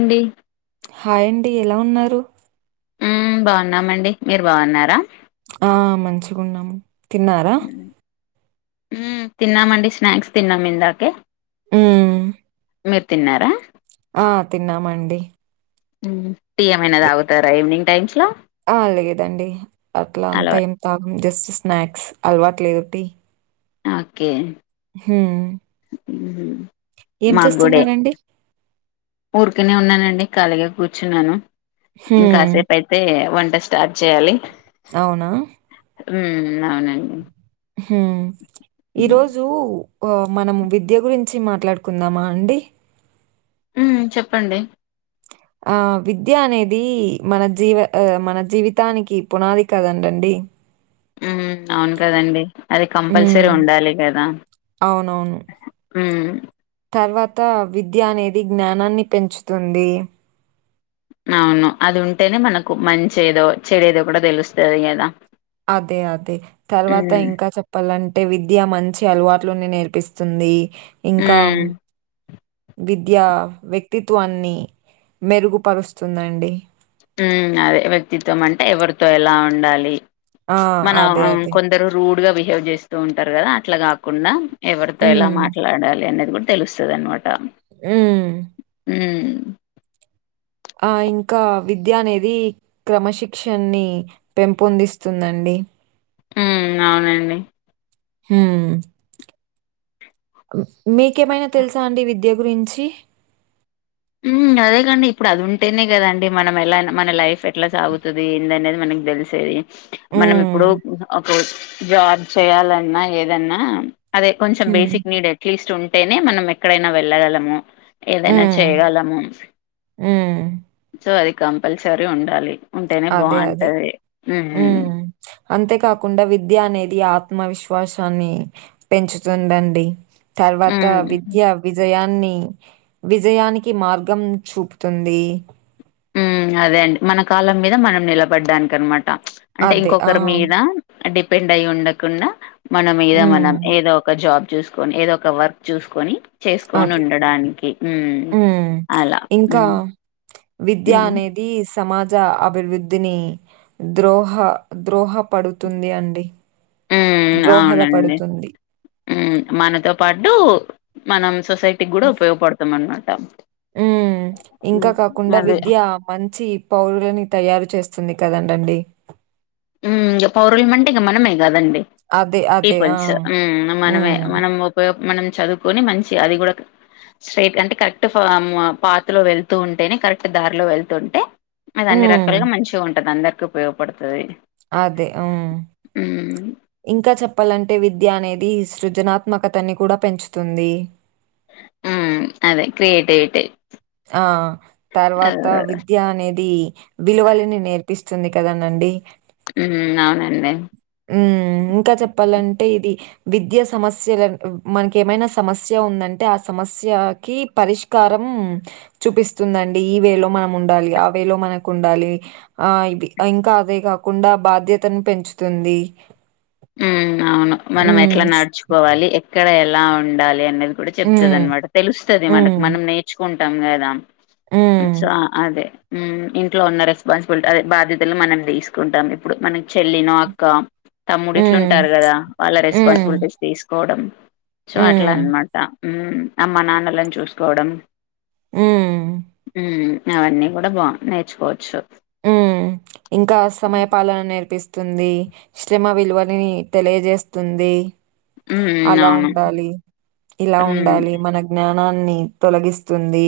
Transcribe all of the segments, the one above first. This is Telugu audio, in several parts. ఏండి హాయ్ అండి ఎలా ఉన్నారు బాగున్నామండి మీరు బాగున్నారా ఆ మంచిగాన్నాము తిన్నారా హు తిన్నామండి స్నాక్స్ తిన్నాము ఇందాకే హు మీరు తిన్నారా ఆ తిన్నామండి టీ ఏమన్నా తాగుతారా ఈవినింగ్ టైమ్స్ లో ఆ లేదండి అట్లా అంతా అలవా ఏం తాగం జస్ట్ స్నాక్స్ అలవాటు లేదు టీ ఓకే హ్మ్మ్ ఉమ్, ఏం మాకు కూడా చేస్తున్నారండి ఊరికనే ఉన్నానండి ఖాళీగా కూర్చున్నాను హ్మ్. ఇంకాసేపు అయితే వంట వంట స్టార్ట్ చేయాలి అవునా హు అవునండి హ్మ్మ్ ఈరోజు ఓ మనం విద్య గురించి మాట్లాడుకుందామా అండి ఉ చెప్పండి ఆ విద్య అనేది మన జీవ ఆ మన జీవితానికి పునాది కదండండి [inaudible] హు అవును కదండి అది హ్మ్. కంపల్సరీ ఉండాలి కదా అవునవును. ఉ తర్వాత విద్య అనేది జ్ఞానాన్ని పెంచుతుంది అవును అది ఉంటేనే మనకు మంచి ఏదో చెడేదో కూడా తెలుస్తది కదా అదే అదే తర్వాత మ్మ్ ఇంకా చెప్పాలంటే విద్య మంచి అలవాట్లు నేర్పిస్త స్తుంది ఇంకా హ్మ్ విద్యా ఇంకా వ్యక్తిత్వాన్ని మెరుగుపరుస్తుందండి ఉ అదే వ్యక్తిత్వం అంటే ఎవరితో ఎలా ఉండాలి ఆ! మన అదే. అదే. కొందరు రూడ్గా బి బిహేవ్ చేస్తూ ఉంటారు కదా అట్లా కాకుండా ఎవరితో ఎలా హ్మ్. మాట్లాడాలి అనేది అది కూడా తెలుస్తది అనమాట ఊ హు ఆ ఇంకా విద్య అనేది క్రమశిక్షన్ని పెంపొందిస్తుందండి ఇ ఊ అవునండి. హూ మీకేమైనా తెలుసా అండి విద్య గురించి? ఊ అదేకండి ఇప్పుడు అది ఉంటేనే కదండి మనం ఎలా మన లైఫ్ ఎట్లా సాగుతుంది ఏందనేది మన ఉ తెలిసేది మనం హ్మ్. ఇప్పుడు ఒక జాబ్ చేయాలన్నా ఏదన్నా అదే కొంచెం హ్మ్. బేసిక్ నీడ్ అట్లీస్ట్ ఉంటేనే మనం ఎక్కడైనా వెళ్ళగలము ఏదైనా హ్మ్. చేయగలము హ్మ్. సో అది కంపల్సరీ ఉండాలి. ఉంటేనే అదే అదే బాగుంటది హ్మ్ ఊ అంతే కాకుండా విద్య అనేది ఆప్ త్మవిశ్వాసాన్ని పెంచుతుందండి తర్వాత హ్మ్ విద్య విజయా విజయానికి మార్గం చూపుతుంది. ఊ అదే అండి. మన కాల మీద మనం నిలబడ్డాననికి అనమాట అంటే అదే. ఆ! ఇంకొకరి మీద డిపెండ్ అయి ఉండకుండా మనం మీద హ్మ్. మనం ఏదో ఒక జాబ్. చూసుకొని ఏదో ఒక వర్క్ చూసుకొని. చేసుకొని అది. ఉండడానికి ఊ హ్మ్. అలా ఇంకా విద్య హ్మ్ అనేది సమాజ అభివృద్ధిని ద్రోహ ద్రోహప్ పడుతుంది అండి హ్మ్ ద్రోహద అవునండి పడుతుంది. హ్మ్ మనతో పాటు మనం సొసైటీకి కూడా ఉపయోగపడతాం అనమాట. ఊ ఇంకా హ్మ్ కాకుండా అదే విద్య మంచి పౌరులని తయారు చేస్తుంది. కదండండి. ఊ ఇంగ పౌరుల్ మంటే ఇంగ మనమే. కదండి అదే. అదే. ఆ! పీపుల్స్ ఊ మనమే హ్మ్. మనం ఉపయో మనం చదువుకొని మంచి అది కూడా క స్ట్రేట్ అంటే కరెక్ట్ ఫార్మ్ ఆ పాత్ లో వెళ్తూ ఉంటే కరెక్ట్ దారిలో వెళ్తు ఉంటే అది అన్ని హ్మ్. రకాలుగా మంచిగా ఉంటది అందరికి ఉపయోగపడుతది. అదే ఉమ్ హ్మ్ ఇంకా చెప్పాలంటే విద్య అనేది సృజనాత్మకతని కూడా పెంచుతుంది. ఉమ్ అదే క్రియేటివిటి. ఆ తర్వాత విద్య అనేది విలువలని నేర్పిస్ స్తుంది కదండండి. హ్మ్ అవునండి ఊ ఇంకా చెప్పాలంటే ఇది. విద్యా సమస్యలన్ మనకేమైనా సమస్య ఉందంటే ఆ సమస్యకి పరిష్కారం చూపిస్తుందండి ఈ వే లో మనం ఉండాలి ఆ వే లో మనకు ఉండాలి ఆ ఇది ఇంకా అదే కాకుండా బాధ్యతను పెంచుతుంది. ఊ అవును మనం ఎట్ల హ్మ్. నడుచుకోవాలి, ఎక్కడ ఎలా ఉండాలి అనేది. కూడా చెప్తంది హ్మ్. అనమాట తెలుస్తది మనకు హ్మ్. మనం నేర్చుకుంటాం కదా. హ్మ్. ఇచ్చా అదే. ఊ ఇంట్లో ఉన్న రెస్పాన్సిబిలిటీ అదే బాధ్యతలు మనం తీసుకుంటాం ఇప్పుడు మన చెల్లినో అక్క హ్మ్. తమ్ముడిట్లుంటారు కదా వాళ్ళ హ్మ్. రెస్పాన్సిబిలిటీస్ తీసుకోవడం. సో అట్లా హ్మ్. అనమాట ఊ అమ్మ నాన్నలని చూసుకోవడం. ఊ ఊ అవన్నీ కూడా బా నేర్చుకోవచ్చు. ఊ ఇంకా సమయ పాలన నేర్పిస్ తుంది శ్రమ విలువలని తెలియజేస్తుంది. మ్మ్ అలా అవును ఉండాలి ఇలా మ్మ్ ఉండాలి మన జ్ఞానాన్ ని తొలగిస్తుంది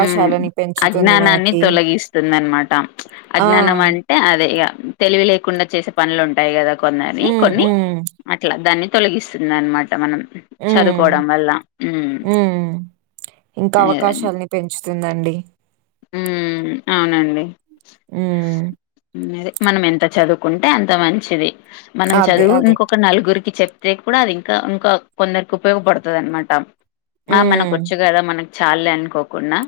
మ్ పెంచుతుంది అజ్ఞానాన్ని మనకి. తొలగిస్తుందన్నమాట ఆ! అజ్ఞానం అంటే అదే ఇగ తెలివి లేకుండా చేసే పనులు ఉంటాయి కదా కొన్నని హ్మ్. కొన్ని హ్మ్. అట్లా దాన్ని తొలగిస్తుందన్నమాట మనం హ్మ్. చదువుకోవడం వల్ల మ్ హ్మ్. అదండి వస్తుందండి మ్ అవునండి హ్మ్. మనం ఎంత చదువ్ ంటే అంత మంచిది మనం అదే. చదువు అదే. ఇంకొక నలుగురికి చెప్ ే కూడా అది ఇంకా ఇంకా కొందరికి ఉపయోగపడుతదన్నమాట ఆ హ్మ్. మనకోచ్చు కదా మనక్ చాళ్ళే అనుకోకుండా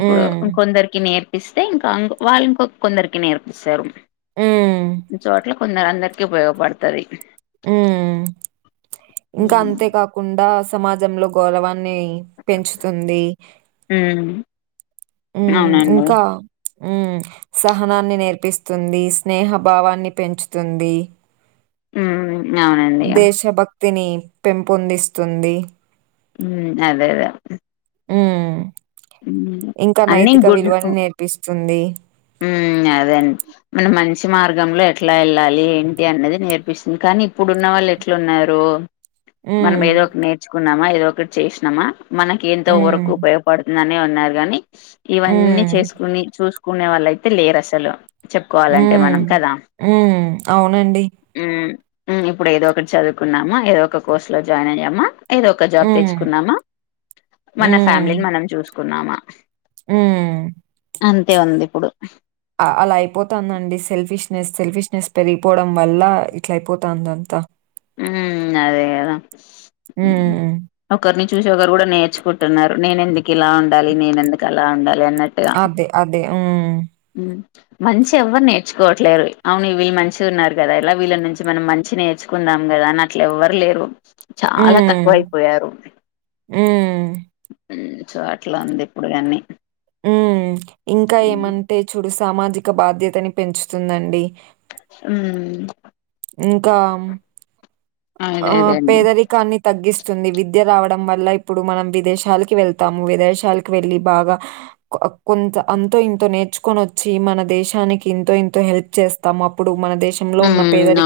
ఇప్పుడు హ్మ్. ఇంకొందరికి నేర్ పిస్తే ఇంకాం వాళ్ళ ఇంకొ కొందరికి నేర్పిస్తారు మ్ కొందరందరికి ఉపయోగపడుతది మ్ ఇంకా హ్మ్ అంతే కాకుండా సమాజంలో గౌరవాన్ న్ని పెంచుతుంది హ్మ్. మ్ అవునండి. ఇంకా మ్ సహనాన్ని నేర్పిస్తుంది స్నేహభావాన్ని పెంచుతుంది మ్ అవునండి ఇగ తిని పెంపొందిస్తుంది మ్ అదేదదే మ్ మ్ ఇంకా నైతిక విలువని నేర్పిస్తుంది మ్ అదేండి మన మంచి మార్గంలో ఎట్లా వెళ్ళాలి ఏంటి అన్నది నేర్పిస్తుంది కా ని ఇప్పుడున్న వాళ్ళు ఎట్లున్నారు మనం హ్మ్. ఏదో ఒకటి నేర్చుకున్నామా ఏదో ఒకటి చేసినామా మనకి ఎంతో వరకు హ్మ్. ఉపయోగపడుతుందనే ఉన్నారు కాని ఇవన్నీ హ్మ్. చేసుకుని చూసు కునే వాళ్ళేతే లేరసలు చెప్పుకోవాలంటే మనం హ్మ్. కదా హ్మ్. అవునండి. మ్ మ్ ఇప్పుడు ఏదో ఒకటి చదువుకున్నామా ఏదో ఒక కోర్సు లో జాయిన్ అయ్యామా ఏదో ఒక జాబ్ హ్మ్. తెచ్చుకున్నామా మన ఫ్యామిలీని మనం చూసుకున్నామా మ్ అంతే ఉంది ఇప్పుడు అలా అయిపోతందండి సెల్ఫిష్నెస్ సెల్ఫిష్నెస్ పెరిగిపోవడం వల్ల ఇట్ల అయిపోతందంతా మ్ అదే కదా హ్మ్. ఒకర్ని చు సి ఒకరు కూడా నేర్చుకుంటున్నారు నేను ఎందుకు ఇలా ఉండాలి నేనెందుకు అలా ఉండాలి అన్నట్టుగా అదే అదే మ్ మంచి ఎవ్వరు నేర్చుకోవట్లేరు అవును వీళ్ళు మంచిగా ఉన్నారు కదా ఇలా వీళ్ళ నుంచి మనం మంచి నేర్చు కుందాం కదా అని అట్ల ఎవ్వరు లేరు చాలా హ్మ్. తక్కువైపోయారు హ్మ్. మ్ సో అట్లా ఉంది ఇప్పుడు కన్ని మ్ ఇంకా ఏమంటే చూడు సామాజిక బాధ్యతని పెంచుతుందండి మ్ ఇంకా అదే ఆ అదే అండి పేదరికాన్ని తగ్గిస్ సో ఈ విద్య రావడం వల్ల ఇప్పుడు మనం విదేశాలకి వెళ్తాము విదేశాలకు వెళ్ళి బాగా కొంత అంతో ఇంతో నేర్చుకొని వచ్చి మన దేశానికి ఎంతో ఇంతో హెల్ప్ చేస్తాం అప్పుడు మన దేశంలో ఉన్న పేదరి అవునా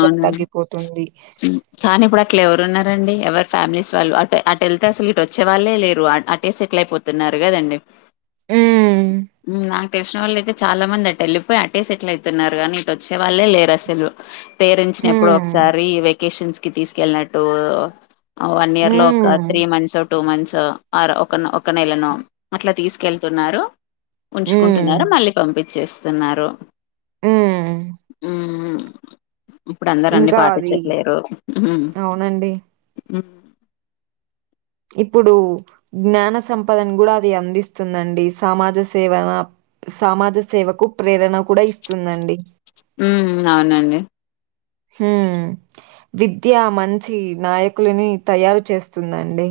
కానీ ఇప్పుడు అట్లా ఎవరు ఉన్నారండి ఎవరూ ఫ్యామిలీస్ వాళ్ళు అటు అటు వెళ్తే అసలు ఇటు వచ్చే వాళ్ళే లేరు అటే సెటిల్ అయిపోతున్నారు కదండి హ్మ్. హ్మ్ నా తెలిసిన వాళ్ళు అయితే చాలా మంది అట్ట వెళ్లిపోయి అట్టే సెటిల్ అవుతున్నారు కానీ ఇటు వచ్చే వాళ్ళే లేరు అసలు పేరెంట్స్ ని ఎప్పుడో హ్మ్. ఒకసారి వెకేషన్స్ కి తీసుకెళ్ళినట్టు వన్ ఇయర్ లో ఒక హ్మ్. త్రీ మంత్స్ ఓ టూ మంత్స్ ఆర్ ఒక ఒక నెలను అట్లా తీసుకెళ్తున్నారు హ్మ్. ఉంచుకుంటున్నారు మళ్ళీ పంపించేస్తున్నారు మ్మ్ మ్మ్ ఇప్పుడు అందరు అన్ని అది పాటించట్లేరు అవునండి అ ఇప్పుడు జ్ఞాన సంపదను కూడా అది అందిస్తుందండి సమాజ సేవలా సమాజ సేవకు ప్రేరణ కూడా ఇస్తుందండి మ్మ్ అవునండి హ్మ్ విద్య మంచి నాయకులని తయారు చేస్తుందండి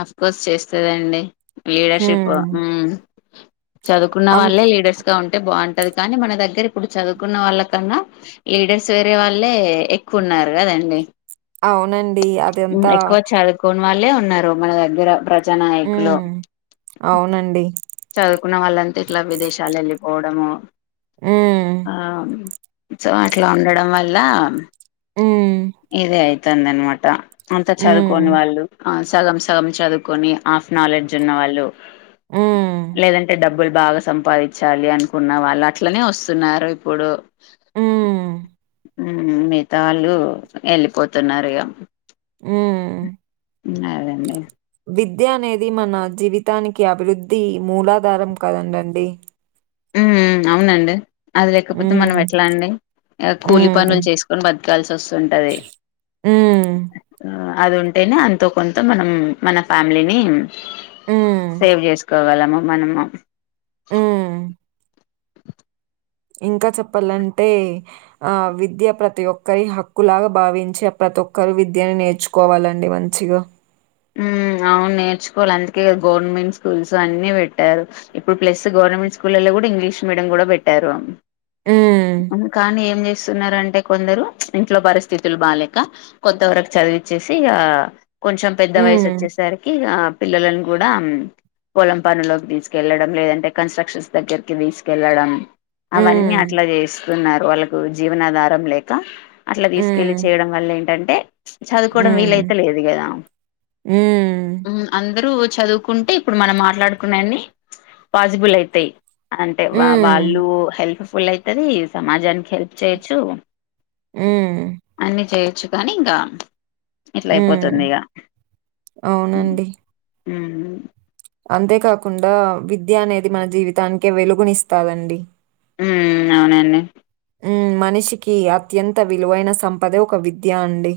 ఆఫ్ కోర్స్ చేస్తదండి లీడర్షిప్ హ్మ్. చదువుకున్న అం వాళ్ళే లీడర్స్ ఉంటే బాగుంటది కానీ మన దగ్గర ఇప్పుడు చదువుకున్న వాళ్ళ కన్నా లీడర్స్ వేరే వాళ్ళే కున్నారు కదండి అవునండి. అదంతా ఎక్కువ చదువుకోని వాళ్ళే ఉన్నారు మన దగ్గర ప్రజానాయకులు హ్మ్. అవునండి. ఉన్న వాళ్ళంతా ఇట్లా విదేశాలకి వెళ్ళిపోవడము హ్మ్. ఆ సో అట్లా ఉండడం వల్ల హ్మ్. ఇదే అయితంది అనమాట అంత చదువుకోని హ్మ్. వాళ్ళు సగం సగం చదువుకొని ఆఫ్ నాలెడ్జ్ ఉన్న వాళ్ళు మ్మ్ లేదంటే డబ్బులు బాగా సంపాదించాలి అనుకున్న వాళ్ళు అట్లనే వస్తున్నారు ఇప్పుడు మ్మ్ మిగతా వాళ్ళు వెళ్ళిపోతున్నారు ఇగా మ్మ్ అదండి వి విద్య అనేది మన జీవితానికి అభివృద్ధి మూలాధారం కదండండి మ్మ్ మ్మ్ అవునండి అది లేకపోతే మనం హ్మ్. ఎట్లా అండి కూలి హ్మ్. పనులు చేసుకొని బతు కల్సి వస్తుంటది హ్మ్. అది ఉంటేనే అంతో కొంత మనం మన ఫ్యామిలీని హ్మ్. సేవ్ చేసు కోగలము మనము ఆ ఇంకా చెప్పాలంటే ఆ విద్య ప్రతి ఒక్కరి హక్కులాగా భావించే ప్ర ప్రతి ఒక్కరు విద్యని నేర్చుకోవాలండి మంచిగా మ్మ్ అవును నేర్చుకోవాలి అందుకేగా గవర్నమెంట్ స్కూల్స్ అన్ని పెట్టారు ఇప్పుడు ప్లస్ గవర్నమెంట్ స్కూల్లో కూడా ఇంగ్లీష్ మీడియం కూడా పెట్టారు హ్మ్. కానీ ఏం చే స్తున్నారు అంటే కొందరు ఇంట్లో పరిస్థితులు బాలేకా కొంత వరకు చదివిచేసి ఇగ కుంచం పెద్ద వయసు హ్మ్. వచ్చేసరికి పిల్లలను కూడా పొలం పనులోకి తీసుకెళ్లడం లేదంటే కన్స్ట్రక్షన్స్ దగ్గరికి తీసుకెళ్లడం అవన్నీ హ్మ్. అట్లా చేస్తున్నారు వాళ్ళకు జీవనాధారం లేక అట్లా తీసుకెళ్లి హ్మ్. చేయడం వల్ల ఏంటన్ చదువుకోడం వీలయిత లేదు కదా మ్మ్ అందరు చదువుకుంటే ఇప్పుడు మనం మాట్లాడుకునేన్ని పాసిబుల్ అయితాయి అంటే వా హ్మ్. వాళ్ళు హెల్ప్ఫుల్ అయితది సమాజానికి హెల్ప్ చేయొచ్చు హ్మ్ చ్చు కానీ ఇంగ ఇట్లా అయిపోతుంది హ్మ్. ఇగ అవునండి మ్ హు అంతే కాకుండా విద్య అనేది మన జీవితానికే వెలుగునిస్తాదండి మ్మ్ అవునండి మ్మ్ మనిషికి అత్యంత విలువైన సంపదే ఒక విద్య అండి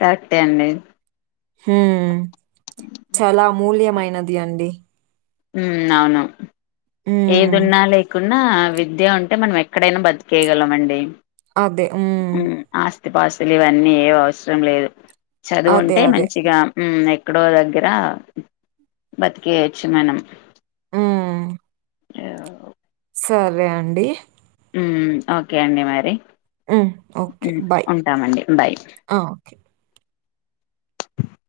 కరక్టె అండి హుమ్ చాలా మూల్యమైనది అండి ఉమ్ అవును ఏది హ్మ్. ఉన్నా లేకు న్నా విద్య ఉంటే మనం ఎక్కడైనా బతికేయగలం అండి అదే ఉమ్ స్తిపాస్తులు ఇవన్నీ ఏ అవసరం లేదు అదే. చదువుంటే అదే. మంచిగా మ్ ఎక్కడో దగ్గర బతికేయచ్చు మనం హ్మ్. ఏమో సరే అండి మ్ ఓకే అండి మరి హ్మ్. ఓకే. బాయ్. ఉంటామండి బయ్ ఆ! ఓకే.